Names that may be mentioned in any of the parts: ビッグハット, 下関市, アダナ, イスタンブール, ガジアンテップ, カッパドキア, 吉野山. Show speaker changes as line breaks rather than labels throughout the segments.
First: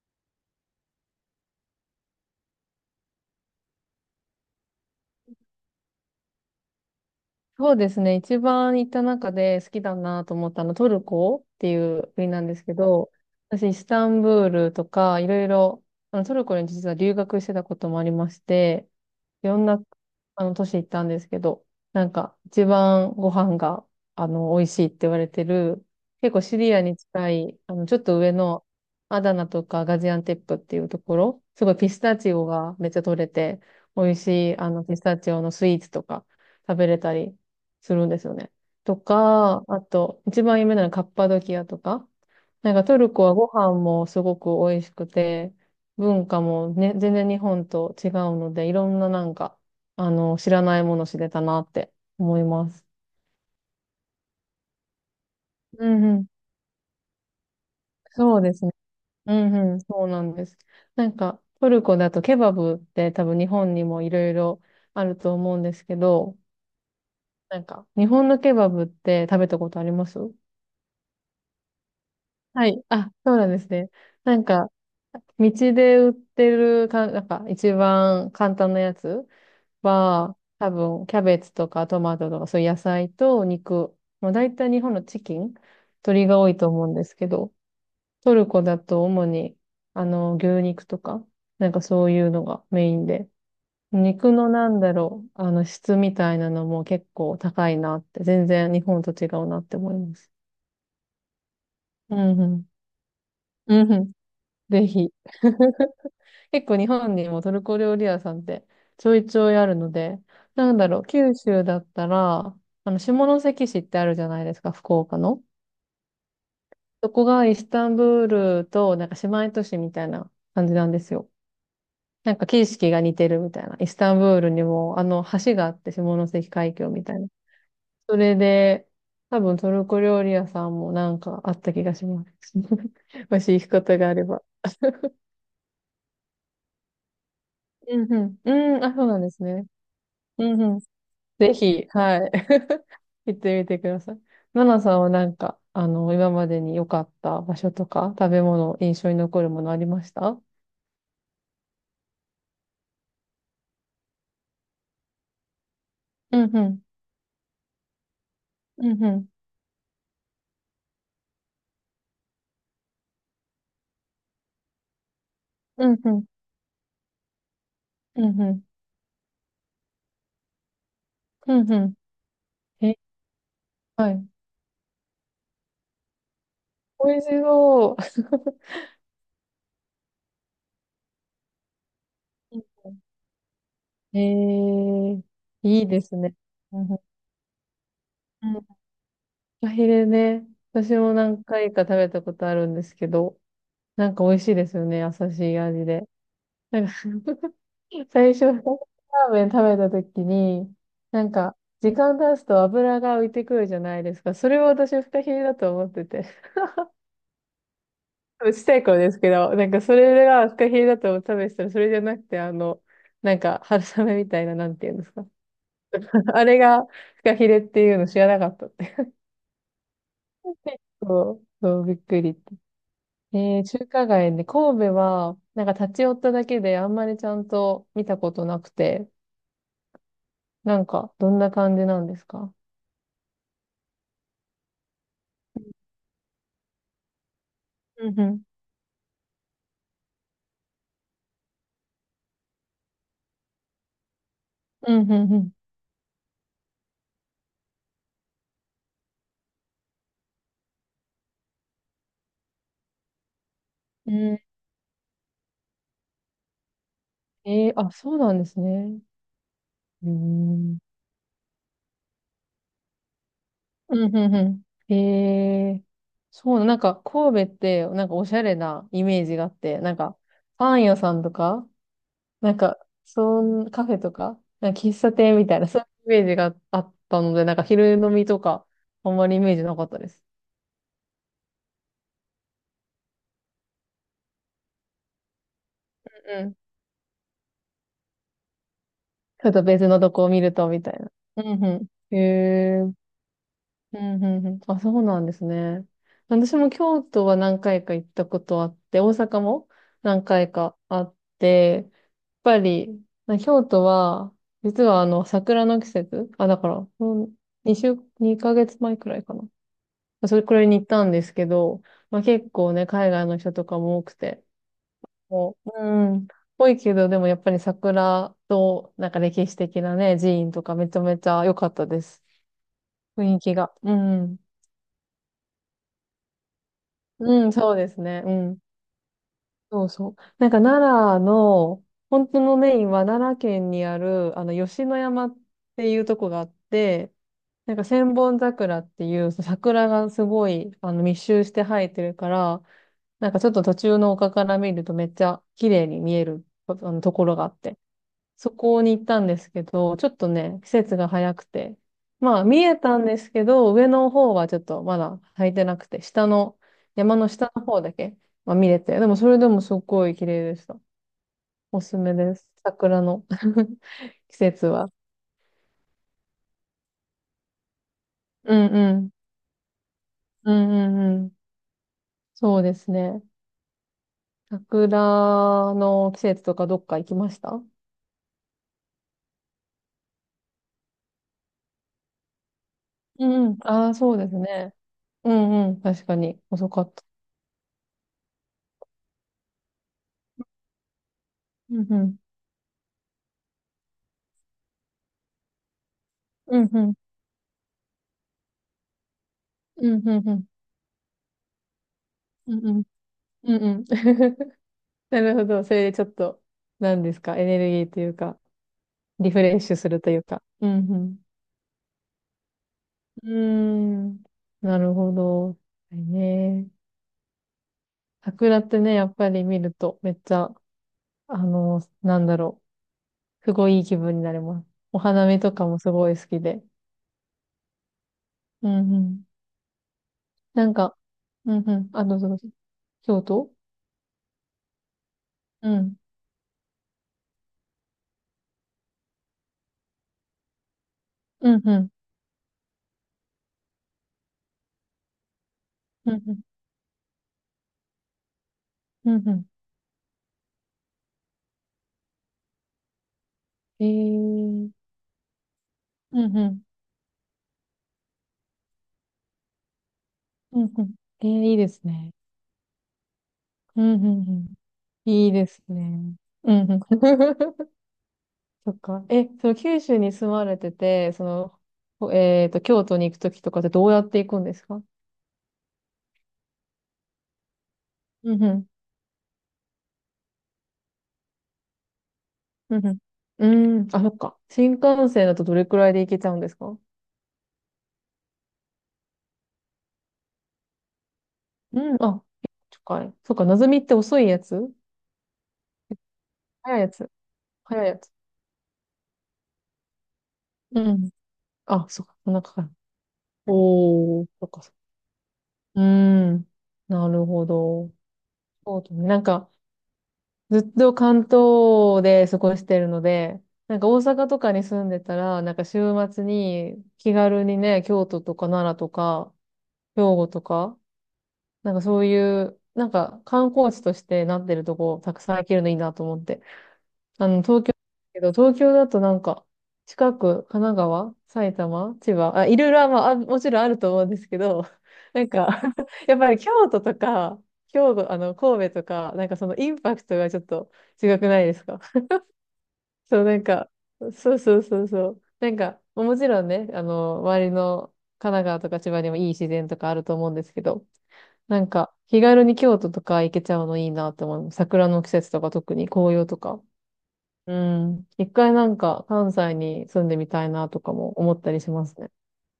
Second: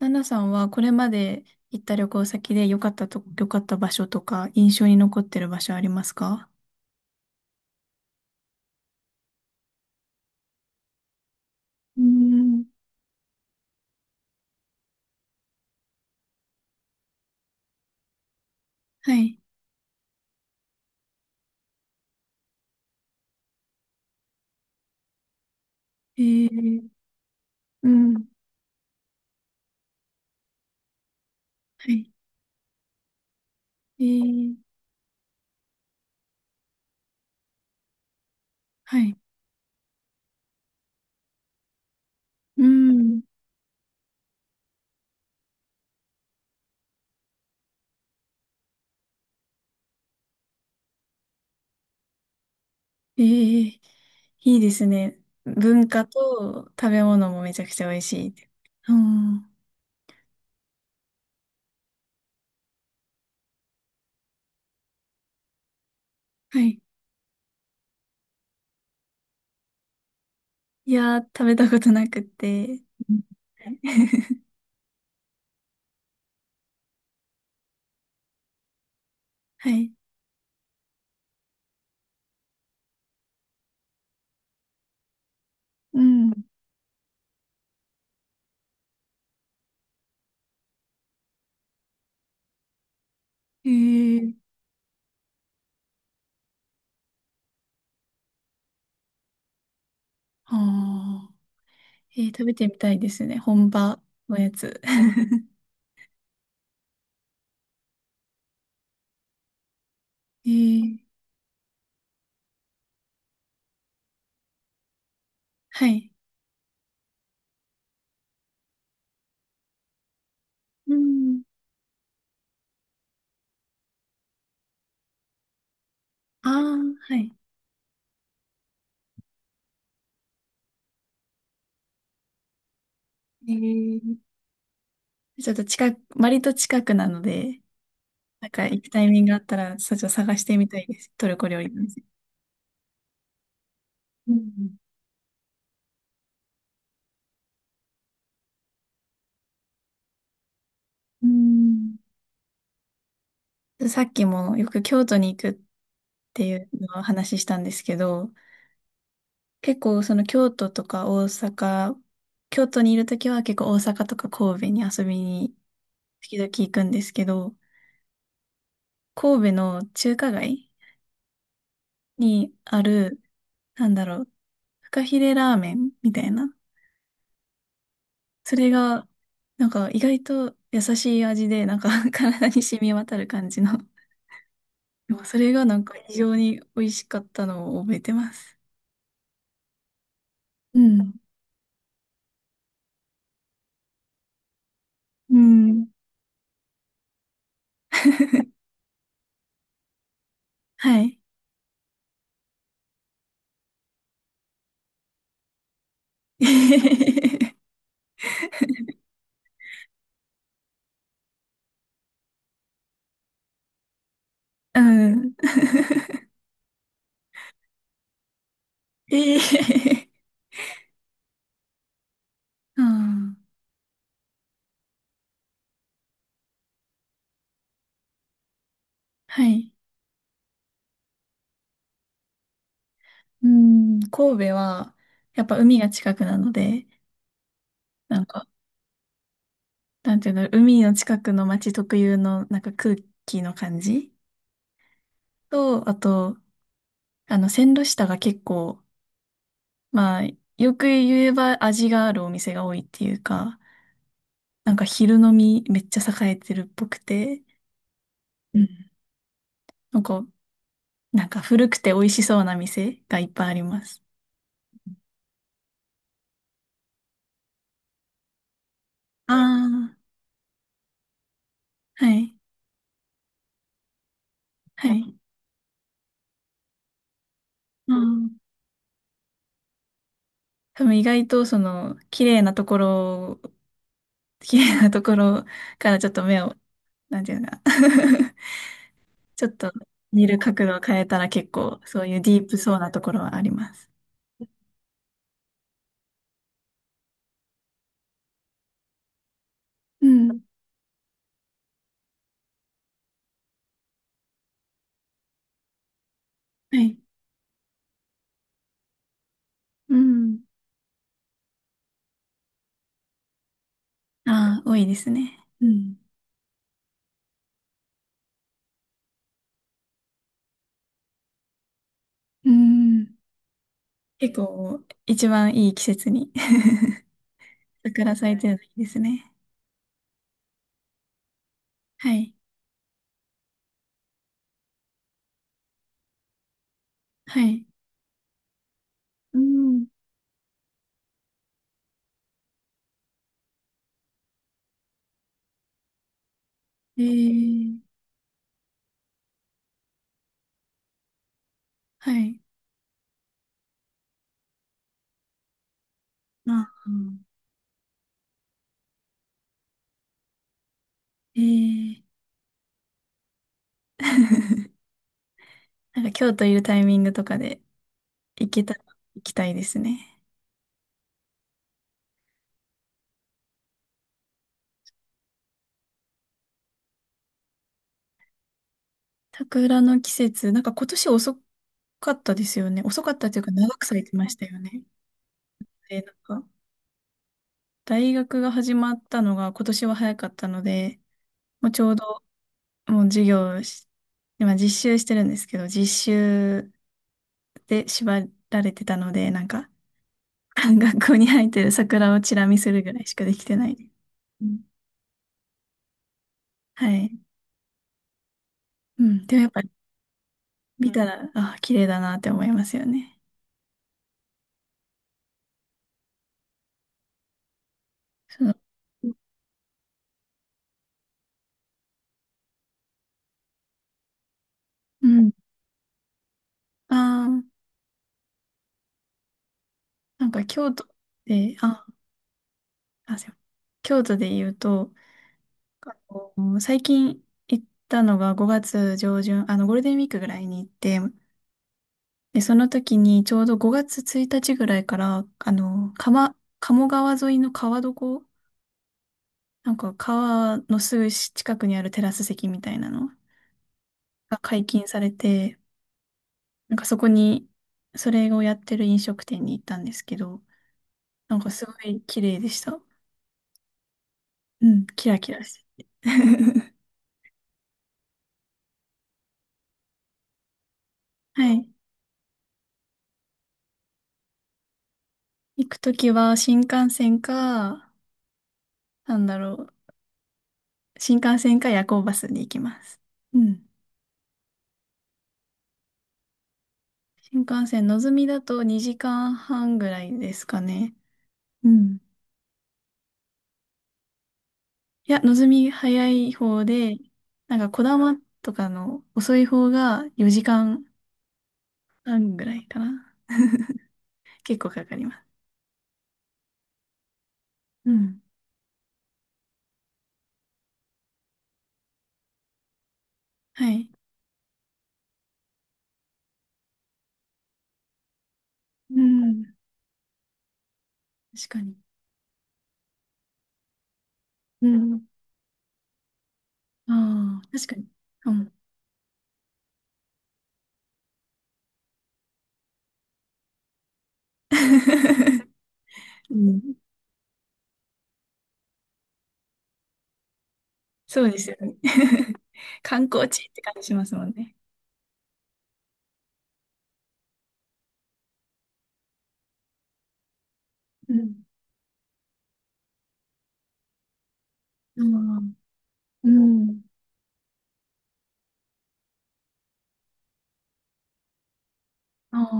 ナナさんはこれまで行った旅行先で良かった場所とか印象に残ってる場所ありますか？
そうですね。一番行った中で好きだなと思ったのトルコってい
うー
う国なんで
ん、
すけど、私イスタンブールとかいろいろ、トルコに実は留学してたこともありまして、
はい。
いろんな都市行ったんですけど、なんか一番ご飯が美味しいって言われてる、
え
結構シリア
ー、
に近い、
う
ちょっ
ん。
と
は
上のアダナとかガジアンテップっていうところ、すごいピス
い。
タチオがめっちゃ取れて、
え
美味し
ー、
いピスタチオのスイーツとか食べれたり、するんですよね。と
はい。
か、あと、一番有名なのはカッパドキアとか。
う
なんかトル
ん。
コはご飯もすごく美味しくて、文化もね、全然日本と違うので、いろんななんか、知らないもの知れたなって思います。
えー、いいですね。
う
文
ん
化
うん。
と食べ物もめちゃくちゃ美味しい。
そうですね。
う
う
ん。
んうん。そうなんです。なんか、トルコだとケバブって多分日本にもいろいろあると思うんですけど、
はい。
なんか、日本のケバブって食べたことあります？
いやー、食べたことなくっ
は
て。
い。あ、
うん。
そうなんですね。な んか、道で売ってるか、なんか一番簡単なやつ
はい。
は、多分、キャベツとかトマトとか、そういう野菜と肉。まあ、大体日本のチキン、
う
鶏
ん。
が多いと思うんですけど、トルコだと主に、牛肉とか、なんかそういうのがメインで。
え
肉
ー、
のなんだろう、質みたいなのも結構高いなって、全然日本と違うなって思います。
はあ。
う
えー、
ん
食
う
べて
ん。
みたいですね、本
うん
場
うん。
のやつ。
ぜひ。結構日本にもトルコ料理屋さんってちょいちょいあるので、
え
なんだ
ー、
ろう、九州だったら、下関市ってあるじゃないですか、福岡の。
はい。
そこがイスタンブールとなんか姉妹都市みたいな感じなん
う
ですよ。
ん。
なんか景色が似てるみたいな。イスタンブールにも橋があって下関
あ
海峡
あ、
みた
は
いな。
い。
それで、多分トルコ料理屋さんもなんかあった気がします。もし
え
行くことがあ
ー、
れば。
ちょっと割と近くなので、
うんうん。
なんか
う
行
ん、
く
あ、
タ
そ
イ
うな
ミ
ん
ング
で
があ
す
った
ね。
ら、そっちを探し
う
て
ん
み
う
た
ん。
いです。トルコ
ぜ
料理なん
ひ、
です。
はい。行ってみてください。
う
ナ
ん。
ナさんはなんか、今までに良かった場所とか、食べ物、印象に残るものありました？
うん。さっきもよく京都に行くっ
う
てい
んう
う
ん。
のをお話ししたんですけど、
うんうん。
結構その京都とか大阪、京都にいるときは結構大阪とか神戸に遊びに
うんうん。
時々行くんですけど、
うんうん。
神戸の中華街
うんうん。
にあ
え、
るなんだ
は
ろ
い。
う、フカヒレラーメンみたいな。
美味しそう。
それが、なんか意外と優しい味で、なんか 体に 染み渡る感じの。
え
で
ー、
もそれがな
い
ん
い
か
で
非
すね。
常に
う
美
ん
味
うん。
しかったのを覚えてま
うん
す。
フカヒレね。
う
私も
ん。
何回か食べたことあるんですけど、なんか美味しいですよね。優
う
しい味
ん。
で。なんか 最初、二つ ラーメン食べたときに、
はい。
なんか、時間経つと油が浮いてくるじゃないですか。それを私、フカヒレだと思ってて。ちっちゃい頃ですけど、なんか、それがフカヒレだと思って食べてたら、それじゃなくて、なんか、春雨みたいな、なん
う
ていうんですか。
ん。
あれがフカヒレっていうの知らなかったって。
ええ。
そう、そう、びっくりって。
うん。
えー、中華街で、神戸は、なんか立ち寄っただけであんまりちゃんと見たことなくて、
はい。
なんか、どんな感じなんですか？
うん。神戸は、やっぱ海が近くなので、
う
なん
ん
か、なんていうの、海の近くの街特有の、なんか空気の感じ
うん、うん、うん。
と、あと、あの、線路下が結構、まあ、よく言えば味があるお店が多いっていうか、
う
なんか昼飲みめっちゃ栄えてるっぽくて、
ん、えー、あ、そうなんで
う
す
ん。
ね。
なん
う
か、
ん。
なんか古くて美味しそうな店がいっぱいあります。
うん、うん、うん。えー、そうな、なんか神戸って、なんかおしゃれなイメージがあって、な
あ
ん
あ、
かパン屋さんとか、
はい。
なんか、そん、カフェとか、なんか
は
喫茶
い。
店みたいな、そういうイメージがあったので、なんか
う
昼飲み
ん。
とか、あんまりイメージなかったです。
多分意外とその、綺麗なところ、綺麗なところからちょっと目
う
を、
ん。
なんていうのかな、 ち
ち
ょ
ょ
っ
っと
と
別のとこ
見
を
る
見る
角
と、
度を
みたい
変え
な。
たら結
うん、
構
う
そう
ん。
い
へ
うディープそうな
え
ところはあります。
うん、うん、うん。あ、そうなんですね。私も京都は何回か行ったことあって、大阪も
う
何
ん。
回かあって、やっぱり、ま京都は、実は桜の季節、あ、だか
は
ら、
い。
2週、二ヶ月前くらいか
う
な。そ
ん。
れくらいに行ったんですけど、まあ結構ね、海外の人とかも多くて、
ああ、多いですね。
も
う
う、う
ん。
ん、多いけど、でもやっぱり桜と、なんか歴史的なね、寺院とかめちゃめちゃ良かったです。
うん。
雰囲気が。う
結
ん。
構、一番いい季節に
うん、そうです
桜
ね。
咲
う
いてる
ん。
のいいですね。
そうそう。なんか奈良の、
は
本
い。
当のメインは奈良県にある、吉野山っていうとこがあって、
はい。
なんか千本桜っていう
うん。
桜がすごい、密集して生えてるから、なんかちょっと途中の丘から見るとめっちゃ綺麗に見える、
え
ところがあっ
ー、
て。そこに行ったんですけど、ちょっとね、季節が早くて。
は
ま
い。
あ、見えたんですけど、上の方はちょっとまだ履いてなくて、下
あ
の、
あ、
山の下の方だけ、まあ、見れて。でも、それでもすっごい綺麗でした。
え
おすす
ー、
めです。桜の 季節 は。
なんか京都いるタイミングとかで行
う
け
ん
たら
うん。
行きたいですね。
うんうんうん。そうですね。桜の季節とかどっか行きました？
桜の季節、なんか今年遅かったですよね。遅かっ
う
たという
ん
か
うん。
長く
ああ、
咲い
そ
て
う
ま
です
したよ
ね。
ね。
うんうん。
で、
確
なん
かに。
か
遅かった。
大学が始まったのが今年は早かったので、もう
う
ち
ん
ょう
うん。
どもう授業をし、今実習してるんですけど、実
うん
習
うん。
で縛られてたので、なんか、
うんうんうん。
学校に生えてる桜をチラ
う
見
ん
す
う
る
ん
ぐらいしかできて
うん
な
う
いで
ん。
す。う ん。
なるほど。それでちょっと、
は
何で
い。
すか、エネルギーというか、
うん。
リ
で
フ
もやっ
レッ
ぱ
シュするというか。う
見た
ん
ら、あ、綺麗だなって思いますよね。
うん。うーん。なるほど。はいね。
その、
桜ってね、やっぱり見ると、めっちゃ、なんだろう。すごいいい気分になります。お
う
花
ん。
見とかもすごい好きで。
ああ、
うんうん。
なんか
な
京
ん
都
か、う
で、
んう
あ、
ん。あ、どうぞどうぞ。
あ、
京
すいません。
都
京都で言うと、
う
あ
ん。
の最近行ったのが5月上旬、あの、ゴールデンウィークぐらいに行って、
うんうん。
で、その時にちょうど5月1日ぐらいから、あの、
うんうん。
鴨川沿いの川床、
うんう
なんか川のすぐ近くにあるテラス席みたいなの
ん。え
が解禁
ー。
されて、
うんうん。
なんかそこに、それをやってる飲食店に行ったんですけど、
うんうん。えー、
なんか
いい
す
で
ご
す
い
ね。
綺麗でした。
うんうんう
うん、キ
ん。
ラ
い
キ
い
ラ
で
し
す
てて。
ね。うんう ん。そっか。え、その九州に住まれてて、そ
は
の、
い。
ほえっと、京都に行くときとかってどうやって行くんですか？
行く時は新幹線か、
うんうん。
なんだろう、新幹線か夜行バスで行きま
うんう
す。うん。
ん。うーん。あ、そっか。新幹線だとどれくらいで行けちゃうんですか？
新幹線、のぞみだと2時間半ぐらいですかね。う
うん。
ん。
あ、近い。そっか。なずみって遅いやつ？
いや、のぞみ早い方
早いや
で、
つ。
なんか、こ
早い
だ
やつ。
まとかの遅い方が4時
うん。あ、そっか。
間
そん
半
な
ぐ
か
ら
か
い
る。
かな。
おー。そっ
結
か。
構
そっか
かかります。
うーん。なるほ
う
ど。
ん。
そうだね。なんか、ずっと関東で過ごしてるので、
は
なんか
い。
大阪とかに住んでたら、なんか週末に気軽にね、京都とか奈良と
う
か、
ん。
兵庫とか、
確か
なん
に。
かそういう、なんか観光地としてなってる
う
とこ
ん。
たくさん行けるのいいなと思って。
ああ、
東
確
京だ
かに。
け
う
ど、
ん。
東京だとなんか、近く、神奈川、埼玉、千葉、あ、いろいろは、まあ、あもちろんあると思うんですけど、なん か やっぱ
う
り京
ん。
都と か、兵庫、神戸とか、なんかそのインパクトがちょっと違
そ
く
うで
ない
す
で
よ
す
ね。
か？
観
そう、
光
な
地
ん
って
か、
感じしますもん
そう
ね。
そうそうそう。なんか、もちろんね、周りの神奈川とか千葉にもいい自然とかあると思うんですけど、
うん。
なんか、気軽に京都とか行けちゃうのいいなって思う。桜の
う
季節とか
ん。
特に紅葉
う
とか。
ん。
うん。一回なんか関西に住んでみたいなとかも思ったりしますね。
ああ。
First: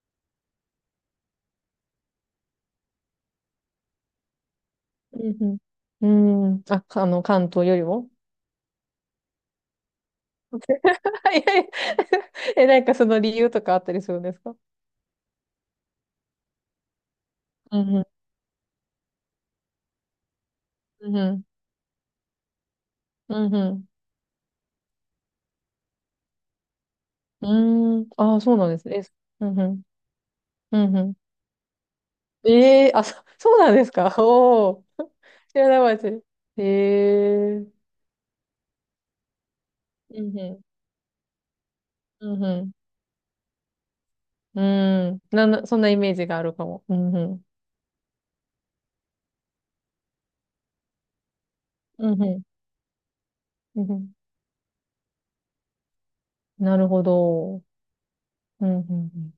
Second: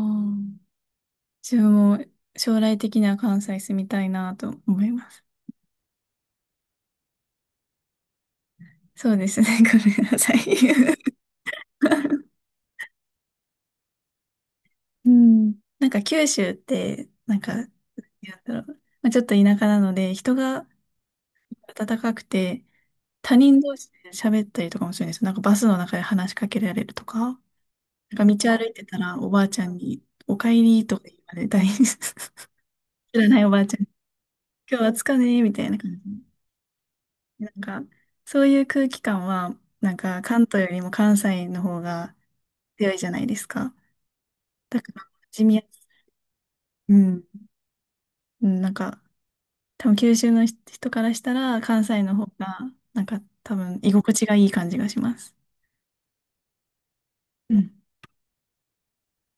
自分も将来的には関西住みたいなと思います。
うんうん。うん。あ、かあの、関東よりも
そうですね。ごめんなさい。
いやいや え、なんかその理由とかあったりするんですか？
うん。なんか九州って、なん
うんうん。
だろう。まあ、ちょっと田舎なので、人が
うんうん。
温かくて、他
うん
人
う
同
ん
士で喋ったりとかもするんですよ。なんかバスの中で話しかけられるとか、な
うーん。
んか道
ああ、そう
歩
なん
い
で
て
す
た
ね。え
らおば
う
あ
ん
ち
う
ゃん
ん。
に、お帰
う
り
ん
とか
うん。
言われたり、知
ええあ、そ、
ら ないお
そ
ば
う
あ
な
ち
ん
ゃん
で
に、
すか。お
今日
お。
は暑 かねみ
知
た
ら
いな
な
感
かったです。
じ。
え
なん
え
か、そういう空気感は、なんか、
うん
関
う
東
ん。
よりも関西の方が
うんう
強いじゃないですか。だから、
ん。うーん。
地
なん
味や
な、そ
す、
んなイメージがあるかも。う
う
ん
ん。
うん。
うん。なんか、多分九州の人からしたら、関西の
うん
方
うん。
が、なんか、多分、
うん
居
うん。
心地がいい感じがします。
なるほ
う
ど。
ん
うんうんうん。